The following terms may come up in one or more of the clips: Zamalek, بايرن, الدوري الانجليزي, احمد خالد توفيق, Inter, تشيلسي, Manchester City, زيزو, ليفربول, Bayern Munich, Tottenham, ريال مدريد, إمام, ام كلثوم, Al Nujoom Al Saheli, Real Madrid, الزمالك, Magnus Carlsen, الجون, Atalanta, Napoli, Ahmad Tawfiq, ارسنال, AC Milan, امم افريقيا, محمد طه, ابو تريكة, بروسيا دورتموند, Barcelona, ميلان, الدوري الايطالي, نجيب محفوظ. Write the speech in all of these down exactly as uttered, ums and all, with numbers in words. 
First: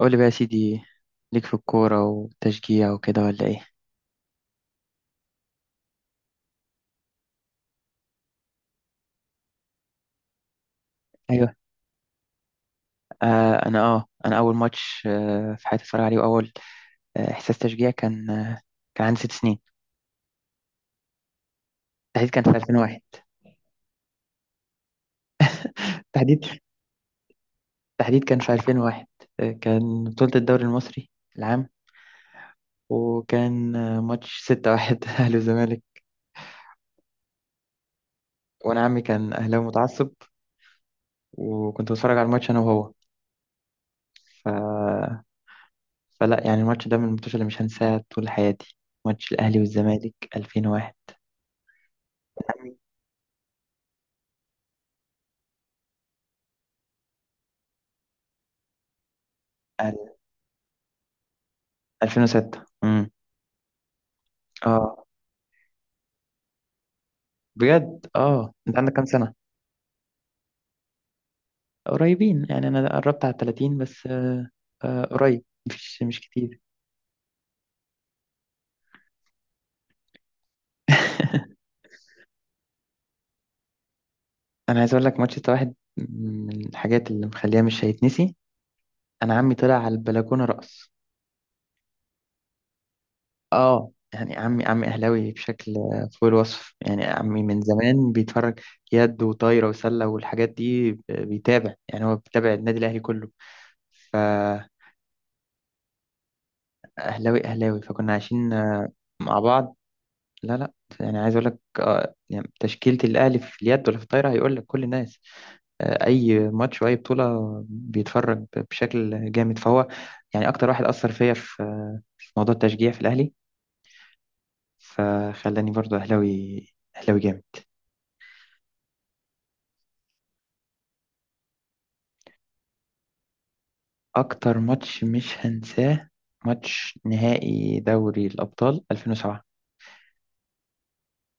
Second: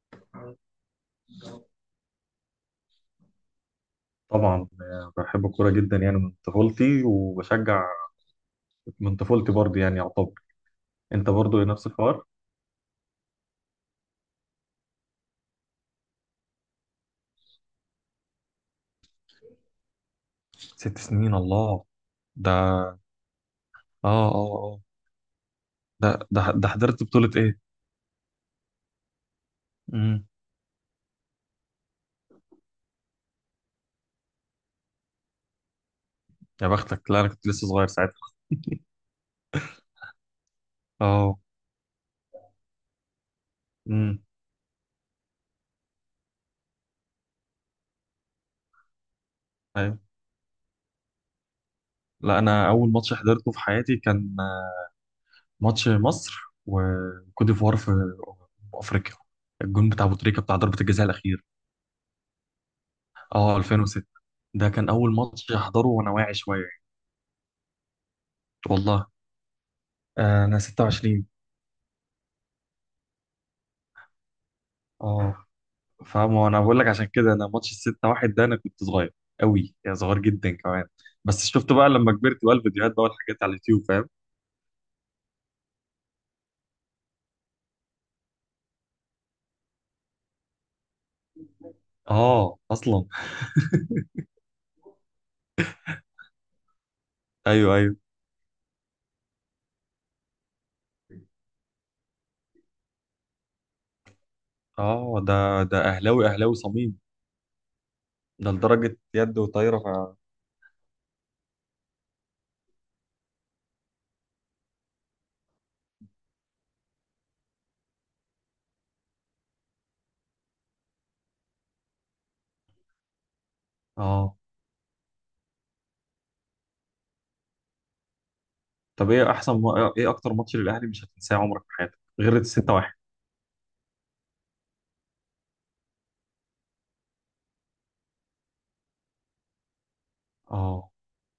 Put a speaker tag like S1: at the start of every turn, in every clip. S1: قول لي بقى يا سيدي، ليك في الكورة وتشجيع وكده ولا ايه؟
S2: طبعا آه، بحب الكورة جدا يعني من طفولتي وبشجع من طفولتي برضه يعني يعتبر. انت
S1: ايوه.
S2: برضه نفس الحوار.
S1: آه انا اه انا اول ماتش آه في حياتي اتفرج عليه، واول آه احساس تشجيع، كان آه كان عندي ست سنين.
S2: ست سنين، الله.
S1: تحديد كان في
S2: ده
S1: ألفين وواحد.
S2: اه اه اه ده
S1: تحديد
S2: ده ده حضرت بطولة ايه؟
S1: تحديد كان في ألفين وواحد، آه كان
S2: امم
S1: بطولة الدوري المصري العام، وكان آه ماتش ستة واحد اهلي وزمالك.
S2: يا بختك، لا انا كنت لسه صغير ساعتها.
S1: وانا عمي كان اهلاوي متعصب،
S2: اه.
S1: وكنت بتفرج على الماتش انا وهو.
S2: امم.
S1: ف... فلا يعني، الماتش ده من الماتشات اللي مش هنساها طول حياتي، ماتش الاهلي
S2: ايوه.
S1: والزمالك ألفين وواحد.
S2: لا انا اول ماتش حضرته في حياتي كان آه، ماتش مصر وكوت ديفوار في أمم افريقيا، الجون بتاع
S1: أل-
S2: ابو تريكة بتاع ضربة الجزاء الاخير.
S1: ألفين وستة، امم
S2: اه، ألفين وستة. ده كان
S1: اه
S2: اول ماتش احضره وانا واعي شوية يعني.
S1: بجد، اه انت عندك كام
S2: والله،
S1: سنة؟
S2: آه، انا ستة وعشرين.
S1: قريبين يعني، انا قربت على ثلاثين، بس آه آه قريب،
S2: اه
S1: مش مش
S2: فاهم، انا
S1: كتير.
S2: بقول لك عشان كده انا ماتش الستة واحد ده انا كنت صغير قوي، يعني صغير جدا كمان. بس شفت بقى لما كبرت بقى الفيديوهات بقى والحاجات على اليوتيوب، فاهم.
S1: انا عايز اقول لك، ماتش ده واحد من الحاجات اللي مخليها مش هيتنسي. انا عمي طلع على البلكونة رقص.
S2: اه اصلا.
S1: اه يعني عمي عمي اهلاوي بشكل آه، فوق الوصف. يعني عمي من
S2: ايوه ايوه.
S1: زمان بيتفرج يد وطايرة وسلة، والحاجات دي ب- بيتابع، يعني هو بيتابع النادي الاهلي كله، فاهلاوي
S2: اه، ده ده اهلاوي اهلاوي صميم.
S1: اهلاوي أهلاوي. فكنا
S2: ده
S1: عايشين آه،
S2: لدرجة
S1: مع
S2: يد
S1: بعض.
S2: وطايرة ف...
S1: لا لا، يعني عايز اقول لك آه، يعني تشكيلة الاهلي في اليد ولا في الطايرة هيقول لك كل الناس، آه، اي ماتش واي بطولة بيتفرج بشكل جامد. فهو يعني اكتر واحد اثر فيا في في موضوع التشجيع في الاهلي،
S2: اه.
S1: فخلاني برضو اهلاوي، اهلاوي جامد.
S2: طب ايه احسن م... ايه اكتر ماتش للاهلي مش هتنساه عمرك في حياتك غير الستة واحد؟
S1: اكتر ماتش مش هنساه، ماتش نهائي دوري الابطال ألفين وسبعة
S2: اه.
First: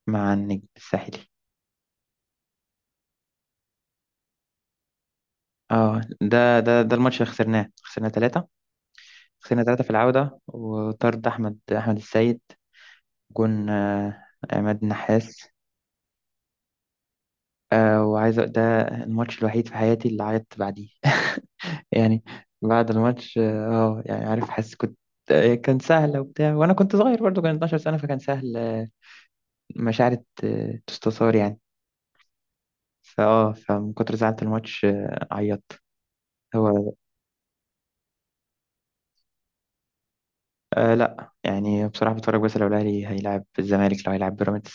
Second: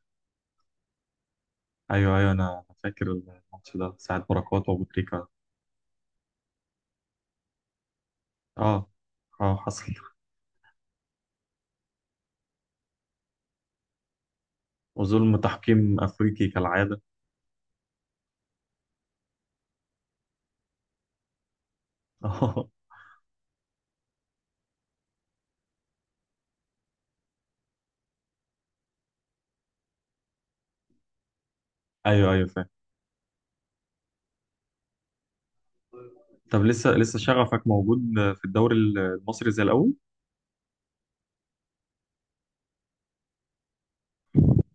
S1: مع النجم الساحلي.
S2: ايوه ايوه، انا فاكر الماتش ده، ساعة بركات وابو تريكة.
S1: اه ده ده ده الماتش اللي خسرناه، خسرنا ثلاثة
S2: اه. اه،
S1: خسرنا ثلاثة في
S2: حصل.
S1: العودة، وطرد أحمد أحمد السيد، جون آه، عماد
S2: وظلم
S1: النحاس.
S2: تحكيم افريقي كالعادة.
S1: آه، وعايز أ- ده الماتش الوحيد في حياتي اللي عيطت بعديه يعني
S2: اه.
S1: بعد الماتش اه آه، يعني عارف، حاسس كنت آه، كان سهل، وبتاع، وانا كنت صغير برضو، كان اثنا عشر سنة، فكان سهل، آه، مشاعر آه، تستثار يعني.
S2: ايوه ايوه، فاهم.
S1: فاه فمن كتر زعلة الماتش آه، عيطت.
S2: طب لسه
S1: هو
S2: لسه شغفك موجود في الدوري المصري زي الاول؟
S1: آه لا يعني بصراحة بتفرج، بس لو الاهلي هيلعب الزمالك، لو هيلعب بيراميدز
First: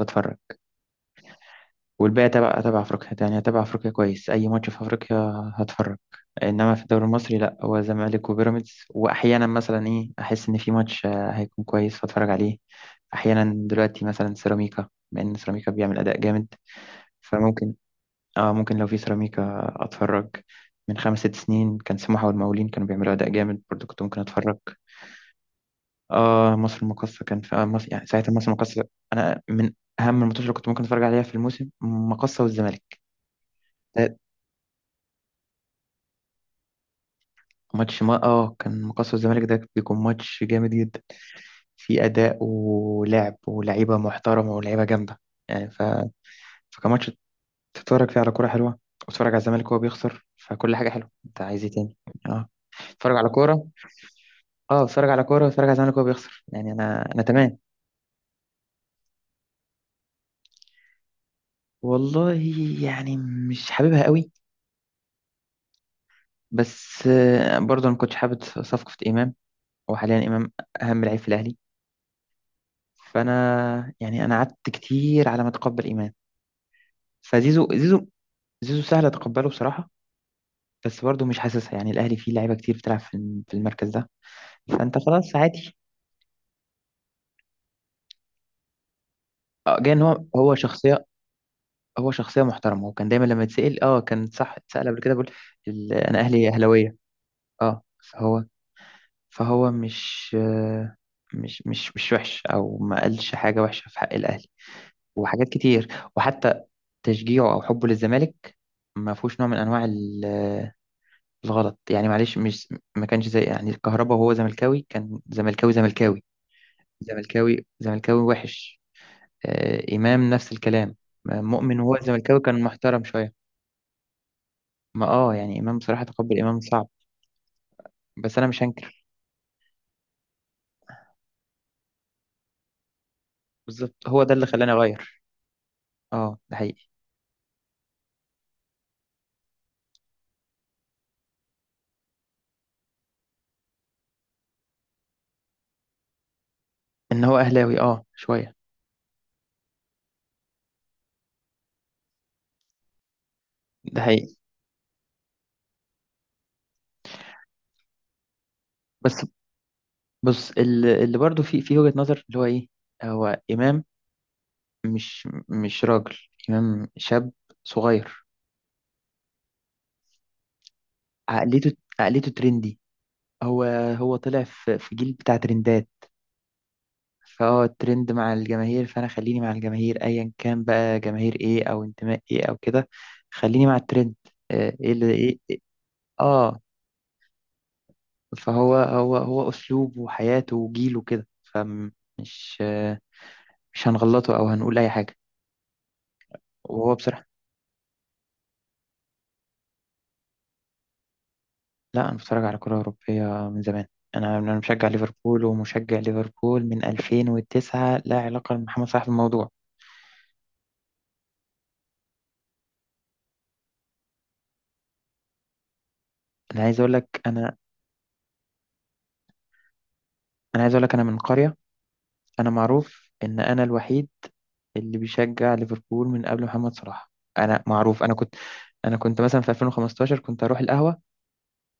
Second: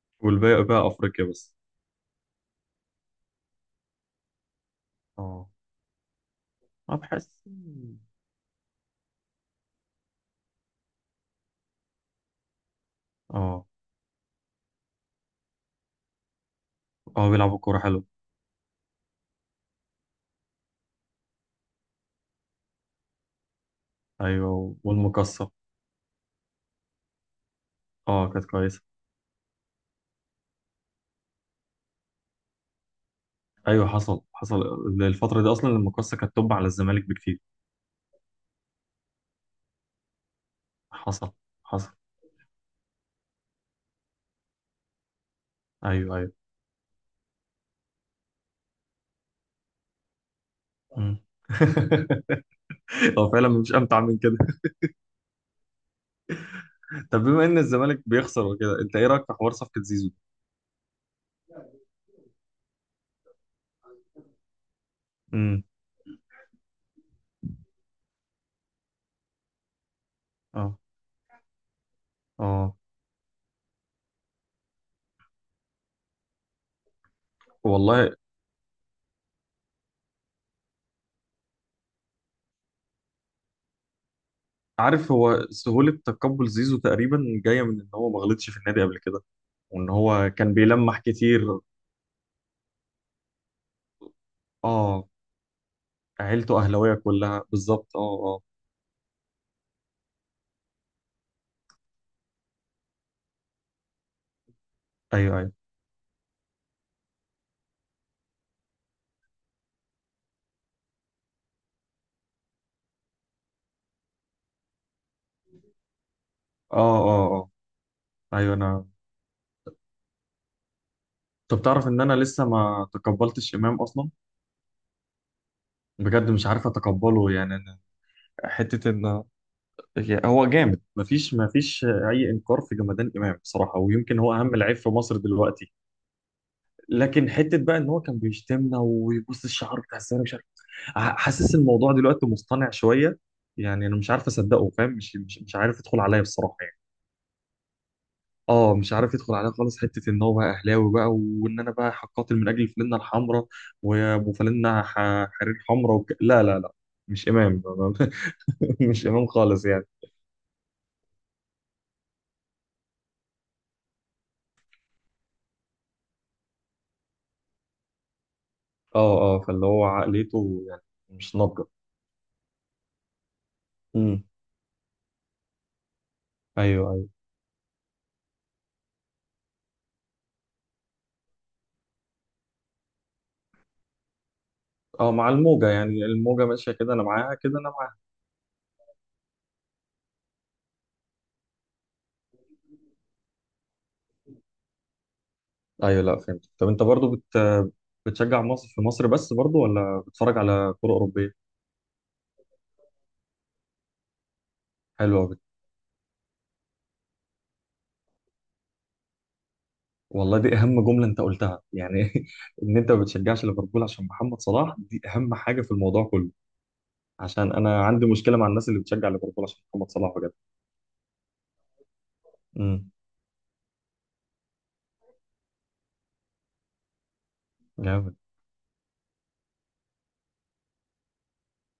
S1: بتفرج.
S2: والباقي بقى افريقيا بس.
S1: والباقي تبع تبع افريقيا، يعني تبع افريقيا كويس، اي ماتش في افريقيا
S2: اه.
S1: هتفرج. انما في
S2: ما
S1: الدوري
S2: بحس.
S1: المصري لا، هو زمالك وبيراميدز، واحيانا مثلا ايه، احس ان في ماتش آه، هيكون كويس فاتفرج عليه. احيانا
S2: اه
S1: دلوقتي مثلا سيراميكا، بما ان سيراميكا بيعمل اداء جامد،
S2: اه، بيلعبوا
S1: فممكن
S2: كوره حلو.
S1: اه ممكن لو في سيراميكا اتفرج. من خمس ست سنين كان سموحة والمقاولين كانوا بيعملوا اداء جامد برضو، كنت ممكن اتفرج.
S2: ايوه، والمقصه.
S1: اه، مصر المقاصة، كان في آه مصر يعني
S2: اه
S1: ساعتها،
S2: كانت
S1: مصر
S2: كويسه.
S1: المقاصة. انا من اهم الماتشات اللي كنت ممكن اتفرج عليها في الموسم مقاصة والزمالك.
S2: ايوه، حصل حصل. الفتره دي اصلا المقصه كانت توب على الزمالك بكتير.
S1: ماتش ما اه كان مقصة الزمالك ده بيكون ماتش جامد جدا،
S2: حصل حصل.
S1: في أداء ولعب ولعيبة محترمة ولعيبة جامدة، يعني ف...
S2: ايوه ايوه.
S1: فكان ماتش تتفرج فيه على كورة حلوة، وتتفرج على الزمالك وهو بيخسر، فكل حاجة حلوة،
S2: مم.
S1: انت عايز ايه تاني؟ اه اتفرج على
S2: هو فعلا
S1: كورة
S2: مش امتع من كده.
S1: اه اتفرج على كورة واتفرج على الزمالك وهو بيخسر يعني، انا انا
S2: طب بما
S1: تمام.
S2: ان الزمالك بيخسر وكده، انت ايه رايك في حوار صفقه زيزو؟
S1: والله، يعني مش حاببها قوي،
S2: امم.
S1: بس آه، برضه انا ما كنتش حابب صفقة إمام، وحاليا إمام
S2: اه
S1: أهم لعيب في الأهلي،
S2: اه.
S1: فأنا يعني أنا قعدت كتير على ما أتقبل إمام. فزيزو زيزو
S2: والله،
S1: زيزو سهل اتقبله بصراحه، بس برضه مش حاسسها. يعني الاهلي فيه لعيبه كتير بتلعب في الم- في المركز ده، فانت
S2: عارف،
S1: خلاص
S2: هو
S1: عادي.
S2: سهولة تقبل زيزو تقريبا جاية من إن هو ما غلطش في النادي قبل كده،
S1: آه،
S2: وإن
S1: جاي ان هو
S2: هو كان
S1: هو
S2: بيلمح
S1: شخصيه
S2: كتير.
S1: هو شخصيه محترمه، وكان دايما لما يتسال اه كان صح اتسال قبل
S2: آه،
S1: كده، بيقول ال- انا اهلي
S2: عيلته أهلاوية
S1: اهلاويه.
S2: كلها
S1: اه
S2: بالظبط، آه آه.
S1: فهو فهو مش آه، مش مش مش وحش، او ما قالش حاجه وحشه في حق الاهلي،
S2: أيوه
S1: وحاجات
S2: أيوه.
S1: كتير. وحتى تشجيعه او حبه للزمالك ما فيهوش نوع من انواع ال- الغلط، يعني معلش، مش ما كانش زي يعني الكهرباء وهو زملكاوي، كان زملكاوي زملكاوي
S2: آه آه آه
S1: زملكاوي زملكاوي
S2: أيوه.
S1: وحش.
S2: أنا،
S1: آه إمام نفس الكلام آه،
S2: طب
S1: مؤمن
S2: تعرف
S1: وهو
S2: إن أنا
S1: زملكاوي
S2: لسه
S1: كان
S2: ما
S1: محترم شوية.
S2: تقبلتش إمام أصلا؟
S1: ما اه يعني إمام بصراحة،
S2: بجد
S1: تقبل
S2: مش
S1: إمام
S2: عارف
S1: صعب،
S2: أتقبله يعني أنا.
S1: بس أنا مش
S2: حتة
S1: هنكر.
S2: إن يعني هو جامد، مفيش مفيش أي إنكار في جمدان إمام بصراحة،
S1: بالظبط
S2: ويمكن
S1: هو ده
S2: هو
S1: اللي
S2: أهم
S1: خلاني
S2: لعيب في مصر
S1: أغير،
S2: دلوقتي.
S1: اه ده حقيقي،
S2: لكن حتة بقى إن هو كان بيشتمنا ويبص الشعر بتاع الزمالك. ح- حاسس الموضوع دلوقتي مصطنع شويه، يعني انا مش عارف اصدقه، فاهم، مش مش مش عارف يدخل عليا بصراحه يعني.
S1: إن هو أهلاوي اه شوية.
S2: اه، مش عارف يدخل عليا خالص، حته ان هو بقى اهلاوي بقى وان انا بقى هقاتل من اجل فلانه الحمراء
S1: ده
S2: وابو
S1: حقيقي.
S2: فلانه ح- حرير حمراء وك... لا لا لا مش امام. مش
S1: بس
S2: امام خالص يعني.
S1: بص اللي, اللي برضه في في وجهة نظر اللي هو إيه، هو إمام مش مش راجل. إمام شاب صغير،
S2: اه اه، فاللي هو عقليته يعني مش ناضجه.
S1: عقليته عقليته ترندي، هو هو
S2: امم.
S1: طلع في في جيل بتاع ترندات.
S2: ايوه ايوه.
S1: فهو الترند مع الجماهير، فانا خليني مع الجماهير ايا كان بقى جماهير ايه او انتماء ايه او كده، خليني مع الترند. آه، ايه اللي
S2: اه، مع
S1: ايه إيه-
S2: الموجه يعني، الموجه
S1: اه
S2: ماشيه كده انا معاها كده انا.
S1: فهو هو هو اسلوبه وحياته وجيله كده، فمش آه، مش هنغلطه او هنقول اي حاجه،
S2: ايوه، لا فهمت. طب انت
S1: وهو
S2: برضو بت...
S1: بصراحه.
S2: بتشجع مصر في مصر بس برضو، ولا بتتفرج على كرة أوروبية؟
S1: لا انا بتفرج على كره اوروبيه من زمان. انا انا مشجع
S2: حلوة. بت...
S1: ليفربول ومشجع ليفربول من ألفين وتسعة، لا علاقه لمحمد صلاح بالموضوع.
S2: والله دي أهم جملة أنت قلتها يعني. إن أنت ما بتشجعش ليفربول عشان محمد صلاح، دي أهم حاجة في الموضوع كله.
S1: انا عايز اقول لك
S2: عشان
S1: انا
S2: أنا عندي مشكلة مع الناس اللي بتشجع ليفربول عشان محمد صلاح بجد.
S1: انا عايز اقول لك انا من قريه. انا
S2: امم.
S1: معروف ان انا الوحيد اللي بيشجع ليفربول من قبل محمد صلاح. انا معروف، انا
S2: جامد.
S1: كنت انا كنت مثلا في ألفين وخمسة عشر كنت اروح القهوه.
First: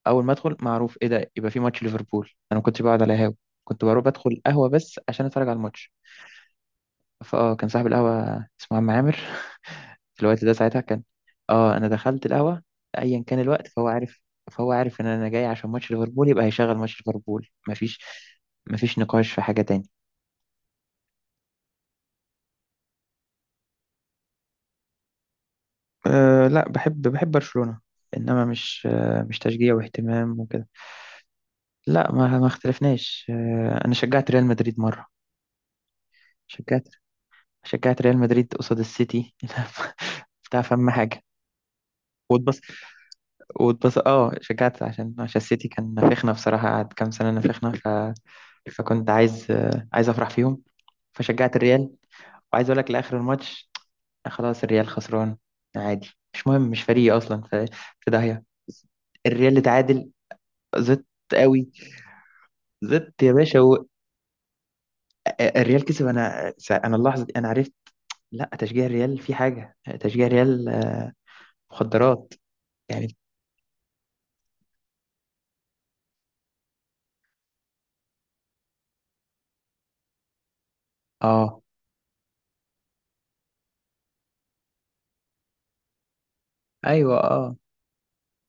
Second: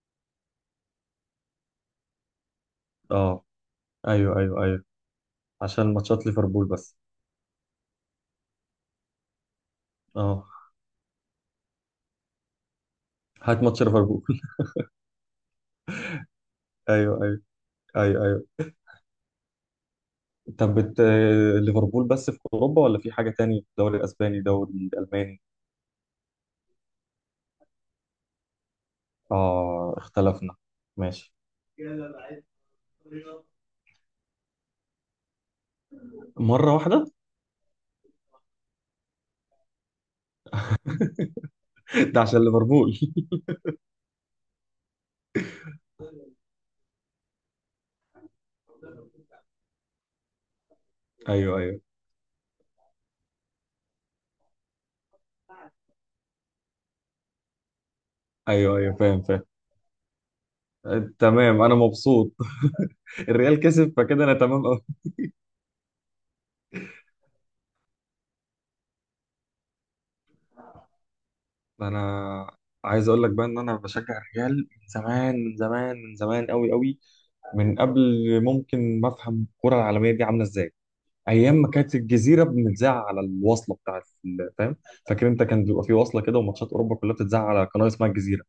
S1: اول ما ادخل معروف ايه ده، يبقى في ماتش ليفربول. انا ما كنتش بقعد على قهاوي،
S2: أه.
S1: كنت بروح بدخل
S2: أيوه أيوه
S1: القهوه
S2: أيوه،
S1: بس عشان اتفرج على الماتش.
S2: عشان ماتشات ليفربول بس.
S1: فاه كان صاحب القهوه اسمه عم عامر في الوقت
S2: أه،
S1: ده ساعتها كان، اه انا دخلت القهوه ايا كان
S2: هات
S1: الوقت
S2: ماتش
S1: فهو
S2: ليفربول.
S1: عارف، فهو عارف ان انا جاي عشان ماتش ليفربول يبقى هيشغل ماتش
S2: أيوه أيوه.
S1: ليفربول، مفيش
S2: أيوه أيوه.
S1: مفيش نقاش في حاجه تاني.
S2: طب بت... ليفربول بس في أوروبا، ولا في حاجة تاني، الدوري الأسباني، الدوري الألماني؟
S1: أه لا، بحب بحب برشلونة، انما مش، أه مش تشجيع
S2: آه،
S1: واهتمام
S2: اختلفنا.
S1: وكده.
S2: ماشي.
S1: لا ما ما اختلفناش. أه انا شجعت ريال مدريد مرة.
S2: مرة
S1: شجعت
S2: واحدة.
S1: شجعت ريال مدريد قصاد السيتي بتاع فم حاجة.
S2: ده عشان
S1: واتبص
S2: ليفربول.
S1: واتبص اه شجعت، عشان عشان السيتي كان نافخنا بصراحة، قعد كام سنة نافخنا، ف... فكنت عايز آه، عايز افرح فيهم، فشجعت
S2: ايوه ايوه.
S1: الريال. وعايز اقول لك لاخر الماتش آه، خلاص الريال خسران، عادي مش مهم، مش فريقي اصلا، ف- في داهية.
S2: ايوه ايوه، فاهم فاهم.
S1: الريال اللي تعادل، زدت
S2: آه، تمام،
S1: قوي.
S2: انا مبسوط.
S1: زدت يا
S2: الريال
S1: باشا و...
S2: كسب فكده انا تمام قوي.
S1: الريال كسب، انا س- انا اللحظه دي انا عرفت لا، تشجيع الريال في حاجه، تشجيع الريال آه، مخدرات.
S2: انا عايز
S1: يعني،
S2: اقول لك بقى ان انا بشجع الريال من زمان، من زمان، من زمان، قوي قوي. من قبل ممكن ما افهم الكرة العالمية دي عاملة ازاي. ايام
S1: اه،
S2: ما كانت الجزيرة بنتذاع على الوصلة بتاعت ال- فاهم، فاكر انت كان بيبقى في وصلة كده، وماتشات اوروبا كلها
S1: ايوه،
S2: بتتذاع
S1: اه،
S2: على قناة اسمها الجزيرة.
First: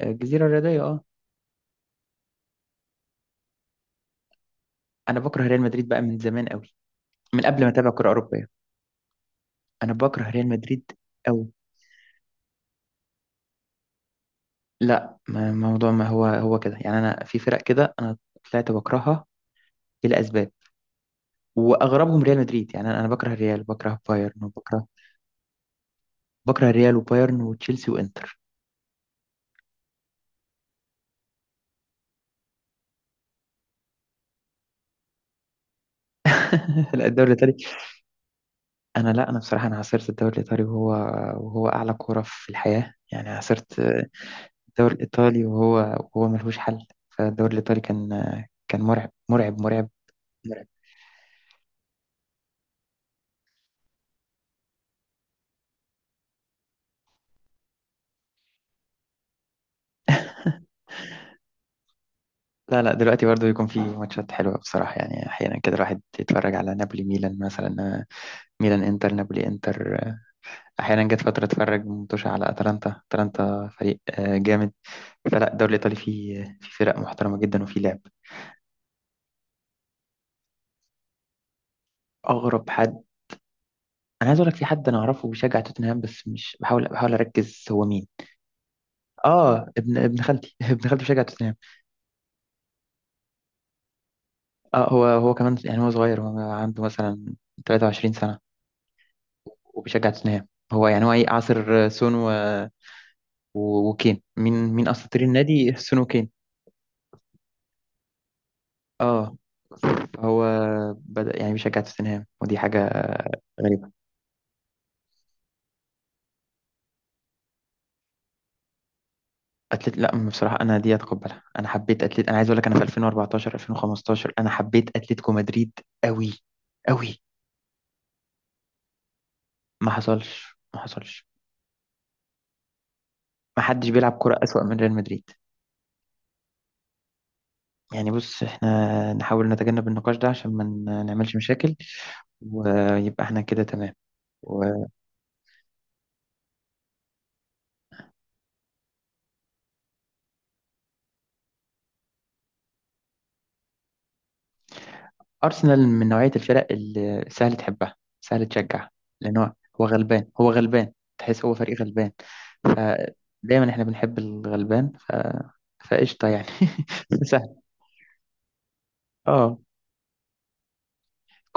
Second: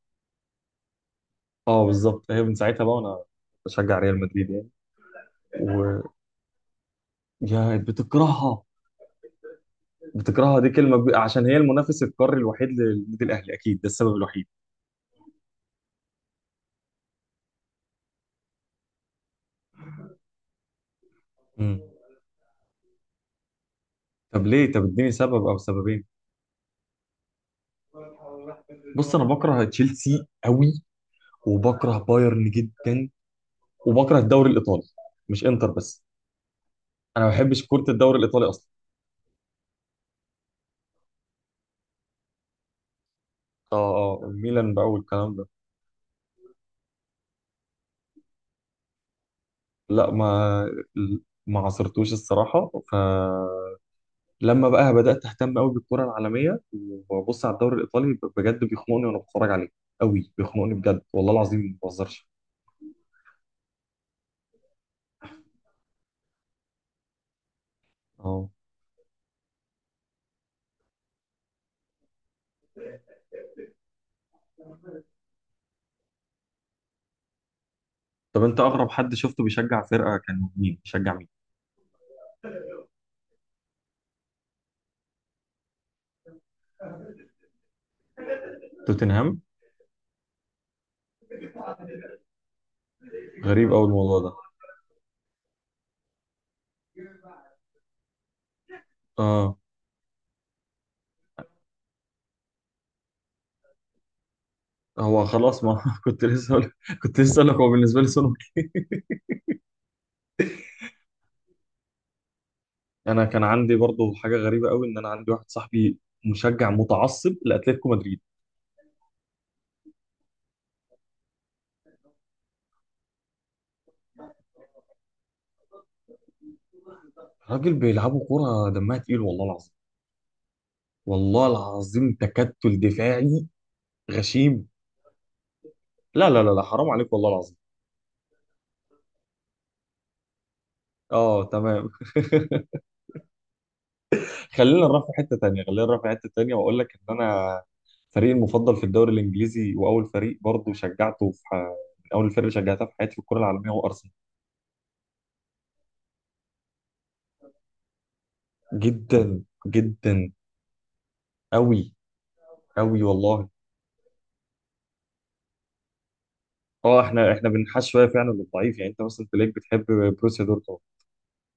S1: الجزيره الرياضيه، اه.
S2: اه بالظبط، هي من ساعتها بقى وانا بشجع ريال مدريد يعني.
S1: انا بكره ريال مدريد بقى
S2: و،
S1: من زمان قوي، من قبل ما
S2: يا
S1: اتابع كره اوروبيه،
S2: بتكرهها.
S1: انا بكره ريال
S2: بتكرهها دي
S1: مدريد
S2: كلمه ب... عشان
S1: قوي.
S2: هي المنافس القاري الوحيد للنادي الاهلي، اكيد ده السبب الوحيد.
S1: لا ما موضوع، ما هو هو كده. يعني انا في فرق كده انا طلعت بكرهها لاسباب،
S2: مم.
S1: واغربهم ريال مدريد. يعني انا أنا بكره الريال، بكره بايرن،
S2: طب ليه؟ طب
S1: وبكره
S2: اديني سبب او سببين.
S1: بكره الريال وبايرن وتشيلسي وانتر.
S2: بص، انا بكره تشيلسي قوي، وبكره بايرن جدا، وبكره الدوري الايطالي، مش انتر بس.
S1: لا،
S2: انا ما
S1: الدوري الايطالي،
S2: بحبش كره الدوري الايطالي اصلا.
S1: انا لا انا بصراحه انا عاصرت الدوري الايطالي وهو وهو اعلى كوره في الحياه، يعني عاصرت
S2: اه اه، ميلان بقى
S1: الدوري
S2: والكلام
S1: الايطالي
S2: ده.
S1: وهو وهو ملهوش حل. فالدوري الايطالي كان كان مرعب مرعب مرعب
S2: لا، ما
S1: مرعب.
S2: ما عصرتوش الصراحه، ف لما بقى بدات اهتم قوي بالكره العالميه وببص على الدوري الايطالي، ب- بجد بيخنقني وانا بتفرج عليه، قوي بيخنقني بجد، والله العظيم ما بهزرش.
S1: لا لا، دلوقتي برضه يكون في ماتشات حلوه بصراحه، يعني احيانا كده الواحد يتفرج على نابولي ميلان مثلا،
S2: اه.
S1: ميلان انتر، نابولي انتر. احيانا جت فتره اتفرج متوشه على اتلانتا، اتلانتا فريق آه، جامد. فلا، الدوري الايطالي فيه في فرق محترمه جدا، وفي لعب.
S2: طب انت اغرب حد شفته بيشجع فرقه كان مين بيشجع مين؟
S1: اغرب حد، انا عايز اقول لك في حد انا اعرفه بيشجع توتنهام، بس مش، بحاول بحاول اركز هو مين.
S2: توتنهام؟
S1: اه ابن ابن خالتي ابن خالتي بيشجع توتنهام.
S2: غريب قوي الموضوع ده.
S1: اه، هو هو كمان يعني، هو صغير، هو عنده مثلا تلاتة وعشرين سنة
S2: اه.
S1: وبيشجع توتنهام. هو يعني هو ايه، عصر سون و... و... وكين، مين مين اساطير
S2: هو خلاص،
S1: النادي،
S2: ما
S1: سون
S2: كنت
S1: وكين.
S2: لسه أقول... كنت لسه اقول لك هو بالنسبه لي سونو.
S1: اه هو بدأ يعني بيشجع توتنهام، ودي حاجة
S2: انا كان عندي
S1: غريبة.
S2: برضو حاجه غريبه قوي، ان انا عندي واحد صاحبي مشجع متعصب لاتلتيكو مدريد.
S1: أتلت، لا بصراحة أنا دي أتقبلها، أنا حبيت أتلت، أنا عايز أقول لك أنا في ألفين وأربعتاشر ألفين وخمستاشر أنا حبيت أتلتيكو مدريد أوي أوي.
S2: راجل بيلعبوا كوره دمها تقيل، والله العظيم.
S1: ما حصلش، ما حصلش.
S2: والله العظيم، تكتل دفاعي
S1: ما حدش بيلعب كرة أسوأ
S2: غشيم.
S1: من ريال مدريد.
S2: لا لا لا لا حرام عليك والله العظيم.
S1: يعني بص، احنا نحاول نتجنب النقاش ده عشان ما ن- نعملش
S2: اه
S1: مشاكل،
S2: تمام.
S1: ويبقى احنا كده تمام.
S2: خلينا نروح في حته تانيه، خلينا نروح في حته تانيه، واقول لك ان انا فريقي المفضل في الدوري الانجليزي واول فريق برضه شجعته في ح... من اول الفرق اللي شجعتها في حياتي في الكره العالميه هو ارسنال.
S1: وأرسنال من نوعية الفرق اللي سهل تحبها، سهل تشجع، لأن
S2: جدا.
S1: هو هو غلبان،
S2: جدا.
S1: هو غلبان، تحس هو فريق
S2: قوي.
S1: غلبان.
S2: قوي، والله.
S1: فدايما احنا بنحب الغلبان، ف... فقشطة يعني.
S2: اه، احنا احنا
S1: سهل،
S2: بنحش شويه فعلا للضعيف، يعني انت مثلا تلاقيك
S1: اه،
S2: بتحب بروسيا دورتموند.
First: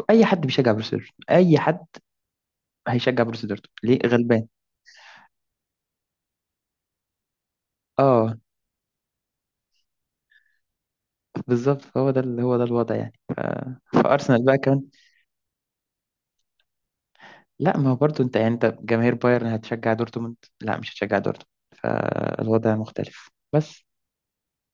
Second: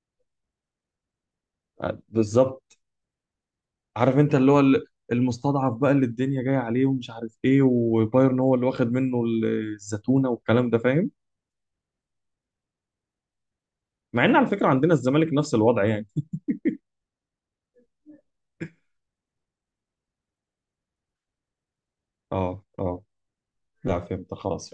S1: أي حد بيشجع بروسيا دورتموند، أي حد
S2: آه، بالظبط.
S1: هيشجع بروسيا دورتموند، ليه؟
S2: عارف انت
S1: غلبان.
S2: اللي هو ال- المستضعف بقى اللي الدنيا جايه عليه ومش عارف ايه،
S1: اه
S2: وبايرن هو اللي واخد منه ال- الزتونه والكلام ده، فاهم.
S1: بالظبط، فهو ده ال- هو ده الوضع، يعني ف...
S2: مع ان
S1: فارسنال
S2: على
S1: بقى
S2: فكره
S1: كمان.
S2: عندنا الزمالك نفس الوضع يعني.
S1: لا، ما هو برضه انت، يعني انت جماهير بايرن هتشجع دورتموند؟ لا، مش هتشجع دورتموند.
S2: اه
S1: فالوضع
S2: اه،
S1: مختلف بس.
S2: لا فهمت خلاص.